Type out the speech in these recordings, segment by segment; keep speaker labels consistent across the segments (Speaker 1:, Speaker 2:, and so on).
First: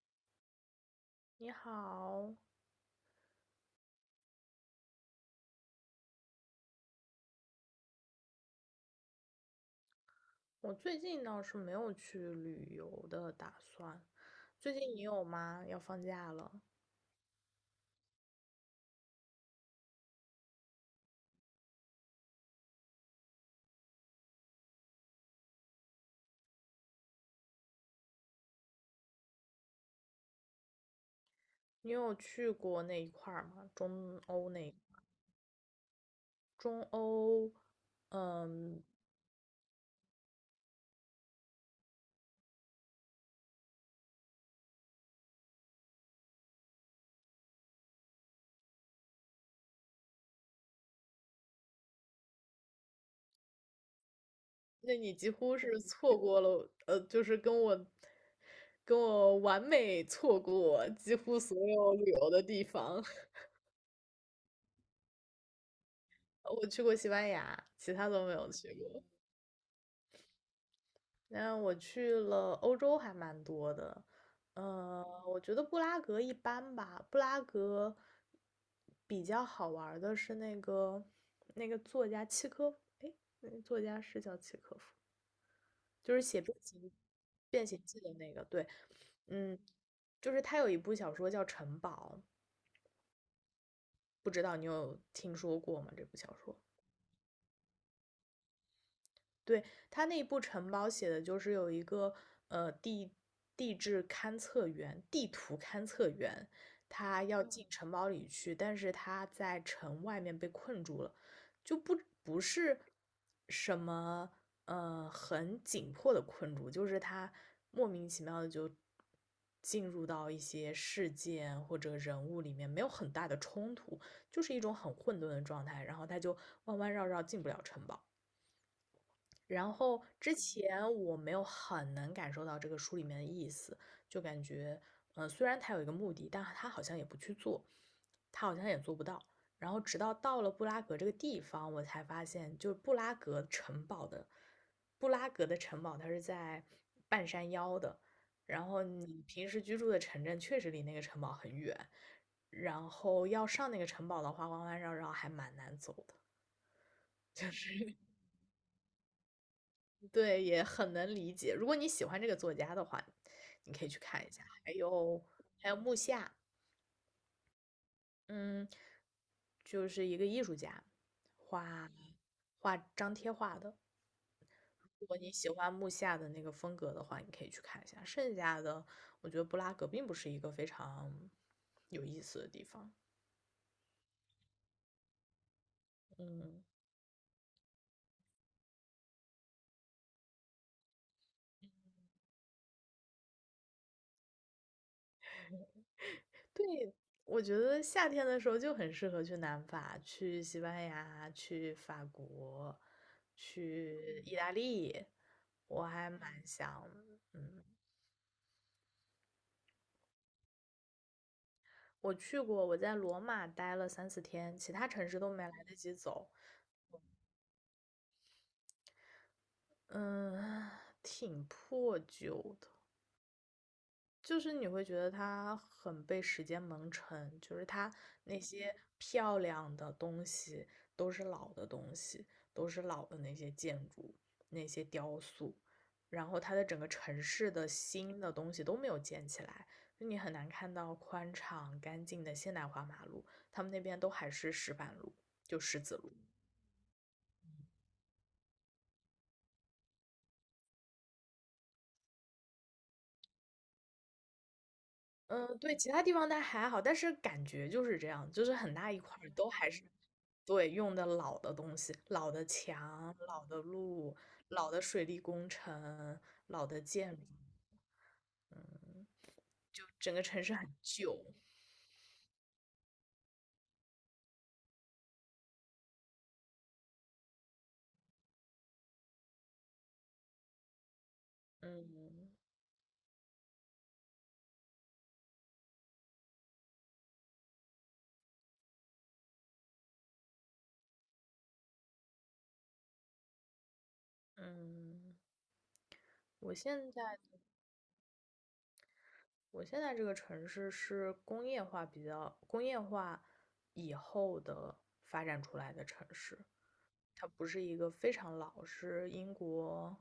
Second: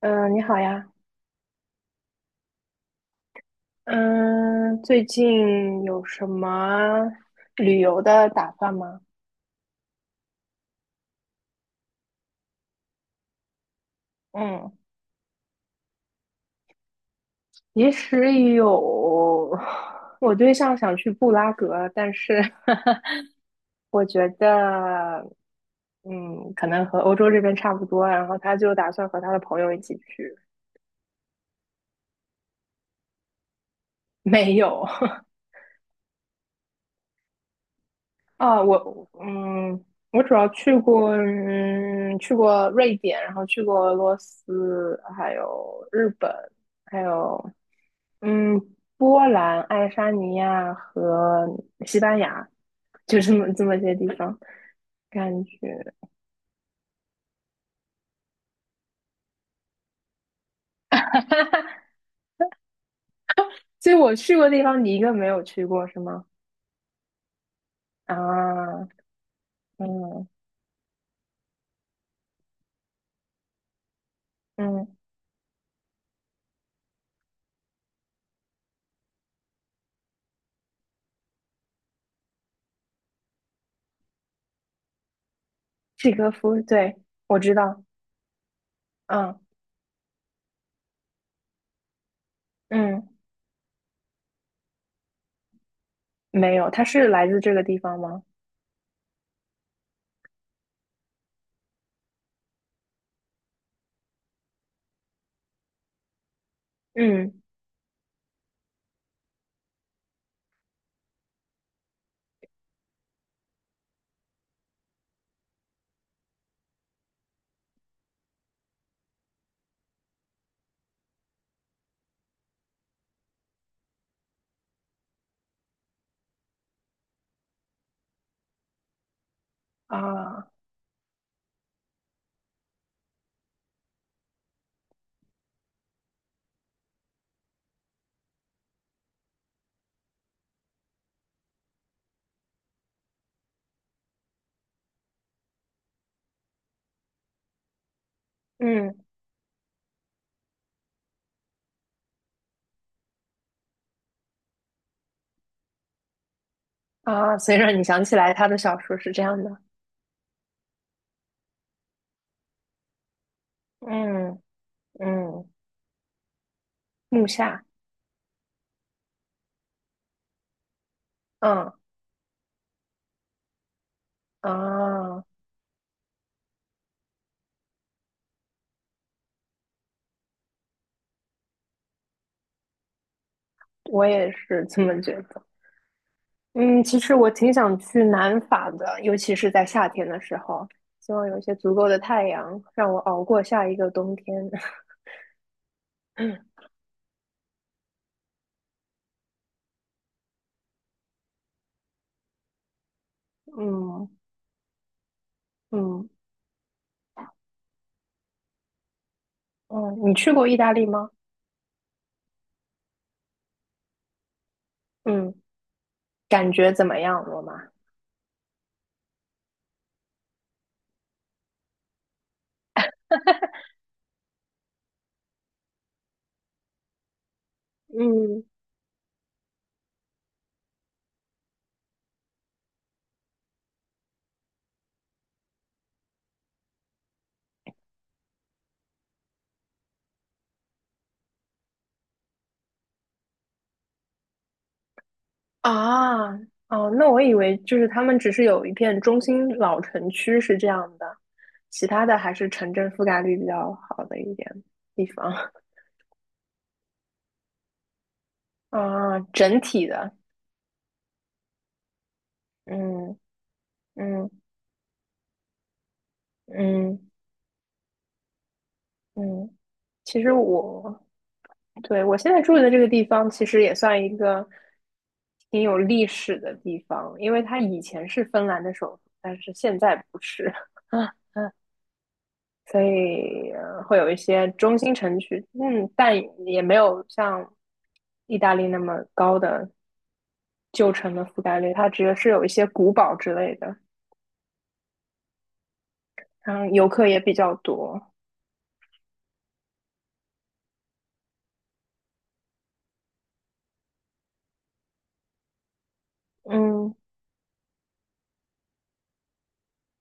Speaker 1: 嗯，你好呀。
Speaker 2: 你好，
Speaker 1: 嗯，最近有什么旅游的打算吗？
Speaker 2: 我最近倒是没有去旅游的打算。
Speaker 1: 嗯，
Speaker 2: 最近你有吗？要放假了，
Speaker 1: 其实有，我对象想去布拉格，但是 我觉得，可能和欧洲这边差不多啊，然后他就打算和他的朋友一起去。
Speaker 2: 你有去过那一块儿吗？中欧
Speaker 1: 没
Speaker 2: 那一块
Speaker 1: 有，
Speaker 2: 儿 中欧，
Speaker 1: 啊，
Speaker 2: 嗯，
Speaker 1: 我我主要去过去过瑞典，然后去过俄罗斯，还有日本，还有嗯，波兰、爱沙尼亚和西班牙，就这么些地方，
Speaker 2: 那你几
Speaker 1: 感
Speaker 2: 乎
Speaker 1: 觉。
Speaker 2: 是错过了，就是跟我完美错过几乎所有 旅游的地方。
Speaker 1: 所以我去过的地方，你一个没有去过是吗？
Speaker 2: 我去过西班牙，其他都没有去
Speaker 1: 啊，
Speaker 2: 过。
Speaker 1: 嗯
Speaker 2: 那我去了欧洲还蛮多的，
Speaker 1: 嗯，
Speaker 2: 我觉得布拉格一般吧。布拉格比较好玩儿的是那个作家契科，哎，那个作家是叫契科夫，
Speaker 1: 契
Speaker 2: 就是
Speaker 1: 诃
Speaker 2: 写
Speaker 1: 夫，对，我知
Speaker 2: 变形
Speaker 1: 道，
Speaker 2: 记的那个，对。
Speaker 1: 嗯
Speaker 2: 嗯，就是他有一部小说叫《城堡》，
Speaker 1: 嗯，
Speaker 2: 不知道你有听说过吗？这部小
Speaker 1: 没
Speaker 2: 说？
Speaker 1: 有，他是来自这个地方吗？
Speaker 2: 对，他那部城堡写的就是有一个呃地地质勘测员、地图勘测员，他
Speaker 1: 嗯。
Speaker 2: 要进城堡里去，但是他在城外面被困住了，就不是什么很紧迫的困住，就是他莫名其妙的就进入到一些事件或者人物里面，没有很大的冲突，就是一种很混沌的状态，然后他就弯弯绕绕进不了城堡。然后之
Speaker 1: 啊，
Speaker 2: 前我没有很能感受到这个书里面的意思，就感觉，虽然他有一个目的，但他好像也不去做，他好像也做不到。然后直到到了布拉格这个地方，我才发现，就是布拉格城堡的，布拉格的城堡它是在半山腰的，然后
Speaker 1: 嗯
Speaker 2: 你平时居住的城镇确实离那个城堡很远，然后要上那个城堡的话，弯弯绕绕还蛮难走的，
Speaker 1: 啊，
Speaker 2: 就
Speaker 1: 所以让你
Speaker 2: 是
Speaker 1: 想起来他的小说是这样的，
Speaker 2: 对，也很能理解。如果你喜欢这个作家的话，你可以去看一
Speaker 1: 嗯
Speaker 2: 下。还有
Speaker 1: 嗯，
Speaker 2: 还有木下，
Speaker 1: 木下，
Speaker 2: 嗯，就是一个艺术家，
Speaker 1: 嗯
Speaker 2: 画画张贴画的。如果
Speaker 1: 啊，
Speaker 2: 你喜欢木下的那个风格的话，你可以去看一下。剩下的，我觉得布拉格并不是一个非常有意思的地方。
Speaker 1: 我也是这么觉得。
Speaker 2: 嗯，
Speaker 1: 嗯，其实我挺想去南法的，尤其是在夏天的时候，希望有一些足够的太阳，让我熬过下一个冬天。
Speaker 2: 对，我觉得夏天的时候就很适合去南法，去西班牙，去法国，
Speaker 1: 嗯
Speaker 2: 去意大利，我
Speaker 1: 嗯
Speaker 2: 还蛮想，嗯，
Speaker 1: 嗯，你去过意大利吗？
Speaker 2: 我去过，我在罗马待了三四天，其他城市都
Speaker 1: 嗯，
Speaker 2: 没来得及走。
Speaker 1: 感觉怎么样，罗马？
Speaker 2: 嗯，挺破旧的，就是你会觉得它很被时间蒙尘，就是它那些漂亮的东西都是老的东西，都是老的那些建筑、那些雕塑，然后它的整个城市的新的东西都没有建起来，就你很难看到宽敞干净的现代化马路，他们那边都还是石板路，就石子路。
Speaker 1: 啊，哦，那我以为就是他们只是有一片中心老城区是这样的，其他的还是城镇覆盖率比较好的一点地方
Speaker 2: 嗯，对，其他地方它还好，但是感觉就是这样，就是 很大一块
Speaker 1: 啊，
Speaker 2: 儿都
Speaker 1: 整
Speaker 2: 还是，
Speaker 1: 体的，
Speaker 2: 对，用的老的东西，老的墙、
Speaker 1: 嗯
Speaker 2: 老的路、
Speaker 1: 嗯
Speaker 2: 老的水利工程、老的
Speaker 1: 嗯
Speaker 2: 建筑。嗯，
Speaker 1: 嗯，
Speaker 2: 就整个
Speaker 1: 其实
Speaker 2: 城市很
Speaker 1: 我
Speaker 2: 旧。
Speaker 1: 对我现在住的这个地方，其实也算一个挺有历史的地方，因为它以前是芬兰的首都，但是现在不是。
Speaker 2: 嗯
Speaker 1: 所以会有一些中心城区，嗯，但也没有像意大利那么高的旧城的覆盖率，它只是有一些古堡之类的，
Speaker 2: 嗯，我
Speaker 1: 然后游
Speaker 2: 现
Speaker 1: 客也
Speaker 2: 在
Speaker 1: 比较多，
Speaker 2: 我现在这个城市是工业化比较工业化以后的发展出来的城市，
Speaker 1: 嗯
Speaker 2: 它不是一个非常老，是英国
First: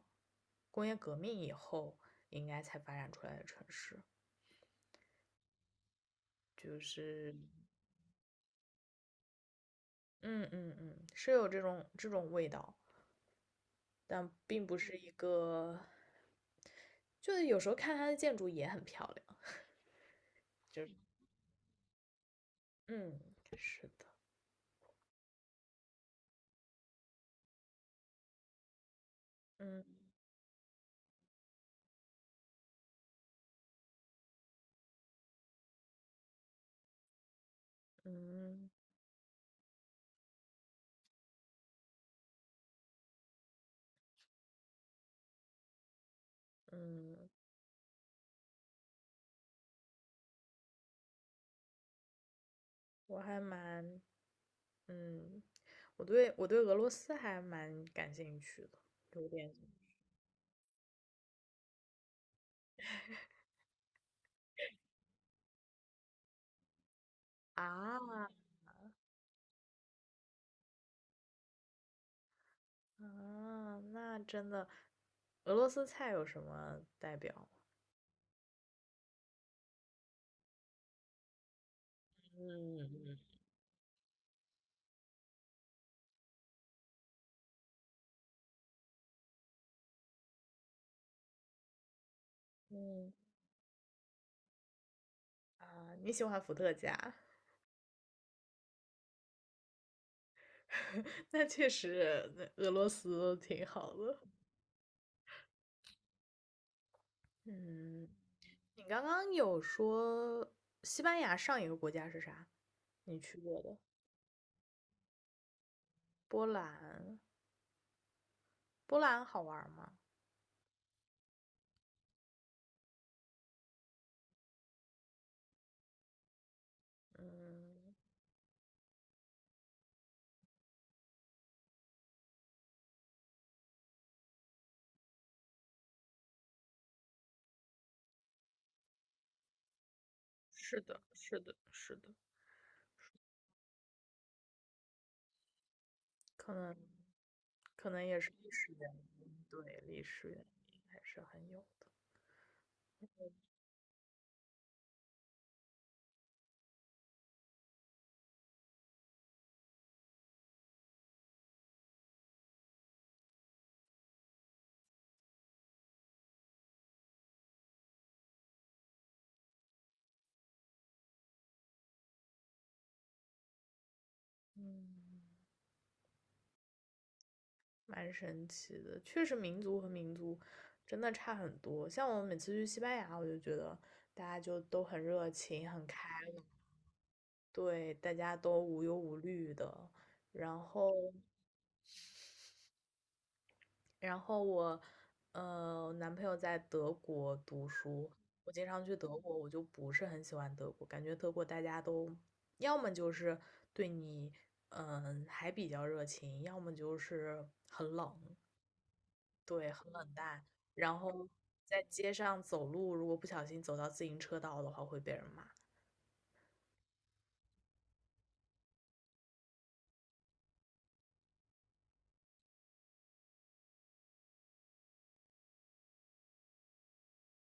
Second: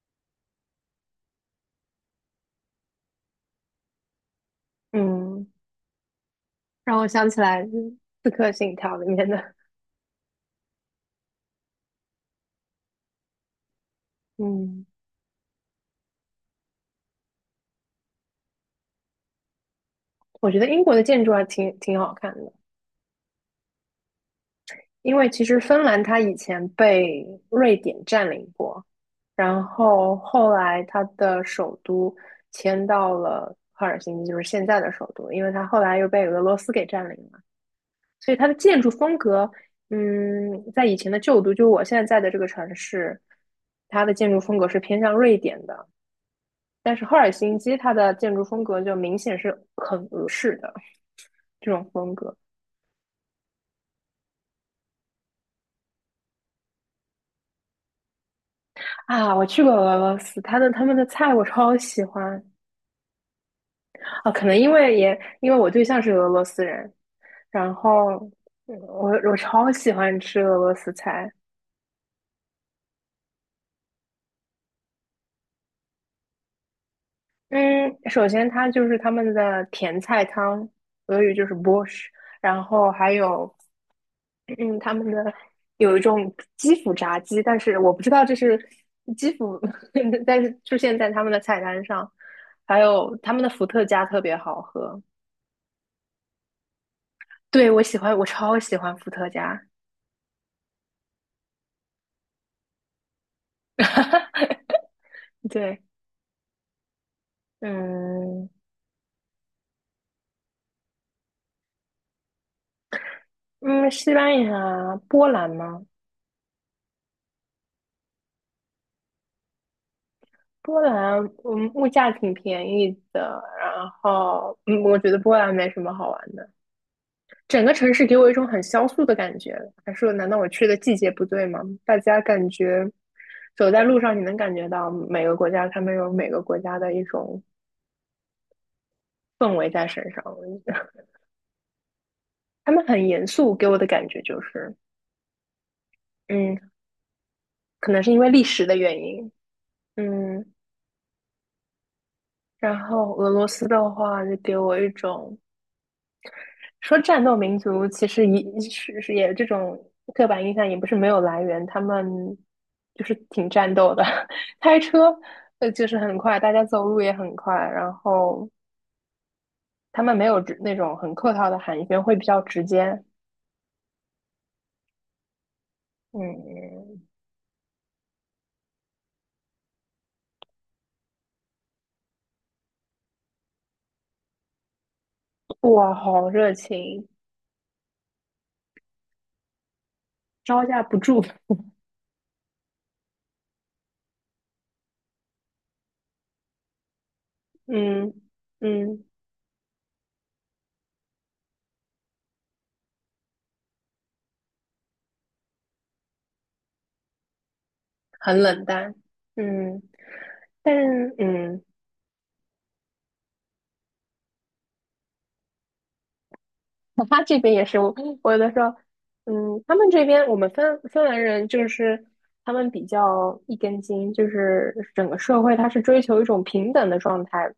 Speaker 2: 工业革命以后应该才发展出来的城市。
Speaker 1: 嗯，
Speaker 2: 就
Speaker 1: 让我想
Speaker 2: 是
Speaker 1: 起来《刺客信条》里面的，
Speaker 2: 嗯嗯嗯，是有这种味道，但并不
Speaker 1: 嗯，
Speaker 2: 是一个，就是有时候看它的建筑也很漂亮，
Speaker 1: 我觉得
Speaker 2: 就
Speaker 1: 英
Speaker 2: 是
Speaker 1: 国的建筑还挺好看的，
Speaker 2: 嗯，是的。
Speaker 1: 因为其实芬兰它以前被瑞典占领过，然
Speaker 2: 嗯
Speaker 1: 后后来它的首都迁到了赫尔辛基，就是现在的首都，因为它后来又被俄罗斯给占领了，所以它的
Speaker 2: 嗯
Speaker 1: 建筑风格，嗯，在以前的旧都，就我现在在的这个城市，它的建筑风格是偏向瑞典的，但是赫
Speaker 2: 嗯，
Speaker 1: 尔辛基它的建筑风格就明显是很俄式的这种风格。
Speaker 2: 我还蛮嗯，我对俄罗斯还蛮感兴趣的，有
Speaker 1: 啊。我
Speaker 2: 点
Speaker 1: 去过俄罗斯，它的他们的菜我超喜欢。啊，可能因为我对象是俄罗斯人，然后
Speaker 2: 啊。
Speaker 1: 我超喜欢吃俄罗斯菜。
Speaker 2: 啊，那真的，俄罗斯菜有什么代表
Speaker 1: 嗯，首先它就是他们的甜菜汤，俄语就是 BORSH。 然后
Speaker 2: 嗯
Speaker 1: 还
Speaker 2: 嗯
Speaker 1: 有嗯他们的有一种基辅炸鸡，但是我不知道这是基辅，但是出现在他们的菜单上，还
Speaker 2: 嗯
Speaker 1: 有他们的伏特加特别好喝。
Speaker 2: 啊，你喜欢伏特加。
Speaker 1: 对，我喜欢，我超喜欢伏特加。
Speaker 2: 那确实，那俄罗斯挺好的。
Speaker 1: 对。
Speaker 2: 嗯，
Speaker 1: 嗯
Speaker 2: 你刚刚有说西班牙上一个国家是啥？你去过的？
Speaker 1: 嗯，西班牙、波兰吗？
Speaker 2: 波兰，波兰好玩吗？
Speaker 1: 波兰，嗯，物价挺便宜的。然后，嗯，我觉得波兰没什么好玩的。整个城
Speaker 2: 嗯，
Speaker 1: 市给我一种很萧瑟的感觉。还说，难道我去的季节不对吗？大家感觉走在路上，你能感觉到每个国家他们有每个国家的一种氛围在身上。
Speaker 2: 是的，是的，是的，
Speaker 1: 他们很严肃，给我的感觉就是，
Speaker 2: 可
Speaker 1: 嗯，
Speaker 2: 能，
Speaker 1: 可能是因
Speaker 2: 也
Speaker 1: 为
Speaker 2: 是
Speaker 1: 历
Speaker 2: 历
Speaker 1: 史
Speaker 2: 史
Speaker 1: 的
Speaker 2: 原
Speaker 1: 原因，
Speaker 2: 因，对，历史原
Speaker 1: 嗯。
Speaker 2: 因还是很有的。
Speaker 1: 然后俄罗斯的话，就给我一种说战斗民族其实也是这种刻板印象也不是没有来源，他们就是挺战斗的，开车就是很快，大家走路也很快，然后他们没有那种很客套的寒暄，会比较直接。
Speaker 2: 嗯，
Speaker 1: 嗯，
Speaker 2: 蛮神奇的，确实民族和民族真的差很多。像我每次去西班牙，我就觉得大家就都很热情、很
Speaker 1: 哇，
Speaker 2: 开
Speaker 1: 好
Speaker 2: 朗，
Speaker 1: 热情，
Speaker 2: 对，大家都无忧无虑的。然
Speaker 1: 招架
Speaker 2: 后，
Speaker 1: 不住。
Speaker 2: 然后我，男朋友在德国读书，
Speaker 1: 嗯
Speaker 2: 我经常去
Speaker 1: 嗯，
Speaker 2: 德国，我就不是很喜欢德国，感觉德国大家都要么就是对你，嗯，还比较热情，要么就是很冷。
Speaker 1: 很冷淡。
Speaker 2: 对，
Speaker 1: 嗯，
Speaker 2: 很冷淡。
Speaker 1: 但
Speaker 2: 然
Speaker 1: 是
Speaker 2: 后
Speaker 1: 嗯。
Speaker 2: 在街上走路，如果不小心走到自行车道的话，会被人骂。
Speaker 1: 他这边也是，我有的时候，嗯，他们这边我们芬兰人就是他们比较一根筋，就是整个社会他是追求一种平等的状态，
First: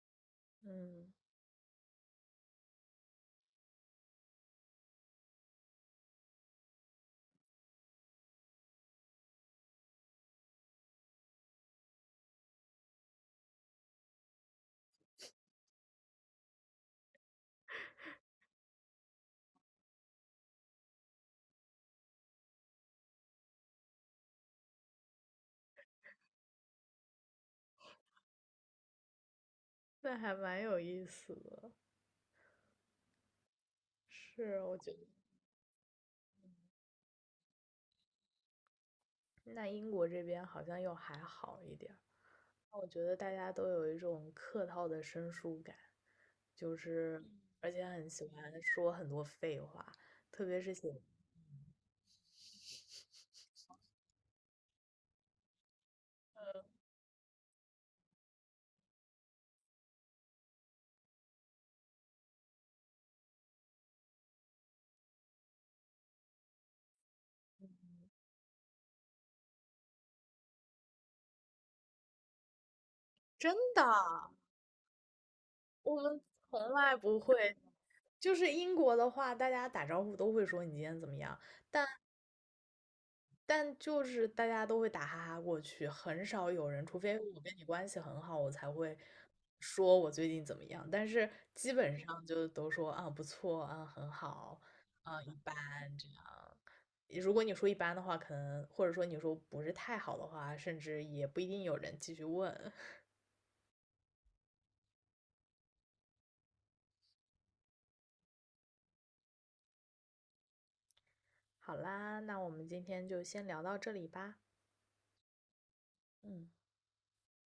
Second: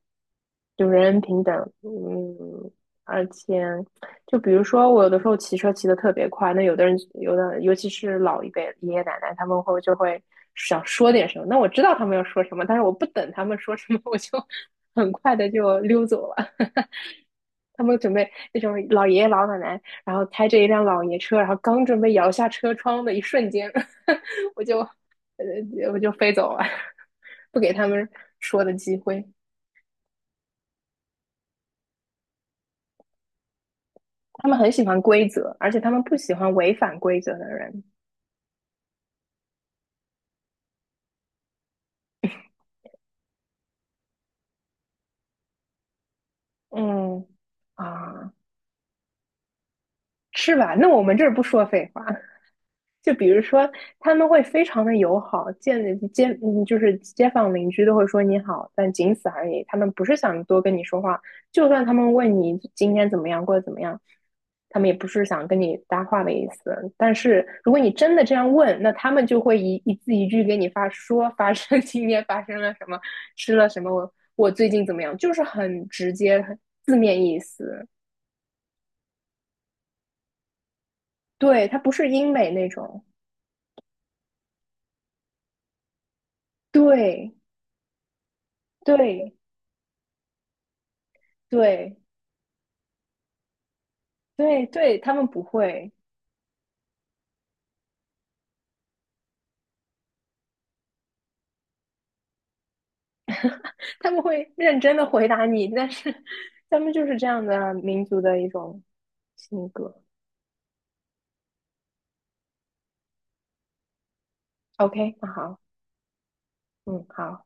Speaker 1: 就人
Speaker 2: 嗯，
Speaker 1: 人平等，嗯，而且就比如说我有的时候骑车骑得特别快，那有的尤其是老一辈爷爷奶奶他们会想说点什么，那我知道他们要说什么，但是我不等他们说什么，我就 很快的就溜走了。他们准备那种老爷爷老奶奶，然后开着一辆老爷车，然后刚准备摇下车窗的一瞬间，我就我就飞走了，不给他们说的机会。
Speaker 2: 那还蛮有意思的。
Speaker 1: 他们
Speaker 2: 是，
Speaker 1: 很
Speaker 2: 我
Speaker 1: 喜
Speaker 2: 觉得
Speaker 1: 欢规则，而且他们不喜欢违反规则的人。
Speaker 2: 那英国这边好像又还好一点儿。我觉得大家都有一种客套的生疏感，就是
Speaker 1: 嗯
Speaker 2: 而且很喜
Speaker 1: 啊，
Speaker 2: 欢说很多废话，特
Speaker 1: 是
Speaker 2: 别是
Speaker 1: 吧？那我
Speaker 2: 写
Speaker 1: 们这儿不说废话。就比如说，他们会非常的友好，就是街坊邻居都会说你好，但仅此而已。他们不是想多跟你说话，就算他们问你今天怎么样，过得怎么样，他们也不是想跟你搭话的意思。但是如果你真的这样问，那他们就会一字一句给你发生 今天发生了什么，
Speaker 2: 真
Speaker 1: 吃了什么，我
Speaker 2: 的，
Speaker 1: 我最近怎么样，就是很
Speaker 2: 我
Speaker 1: 直
Speaker 2: 们
Speaker 1: 接，很
Speaker 2: 从来
Speaker 1: 字
Speaker 2: 不
Speaker 1: 面意
Speaker 2: 会。
Speaker 1: 思。
Speaker 2: 就是英国的话，大家打招呼都会说你今天怎么样，
Speaker 1: 对，它不是英美那种。
Speaker 2: 但就是大家都会打哈哈过去，很少有人，除非
Speaker 1: 对
Speaker 2: 我跟你关系很好，我才会
Speaker 1: 对
Speaker 2: 说我最近怎么样。但是基
Speaker 1: 对。
Speaker 2: 本上就都说啊不错啊很好
Speaker 1: 对对，他
Speaker 2: 啊
Speaker 1: 们
Speaker 2: 一
Speaker 1: 不
Speaker 2: 般
Speaker 1: 会，
Speaker 2: 这样。如果你说一般的话，可能或者说你说不是太好的话，甚至也不一定有人继续问。
Speaker 1: 他们会认真的回答你，但是他们就是这样的民族的一种性格。
Speaker 2: 好啦，那我们今天就先聊到这里吧。
Speaker 1: OK,那好，
Speaker 2: 嗯。
Speaker 1: 嗯，好。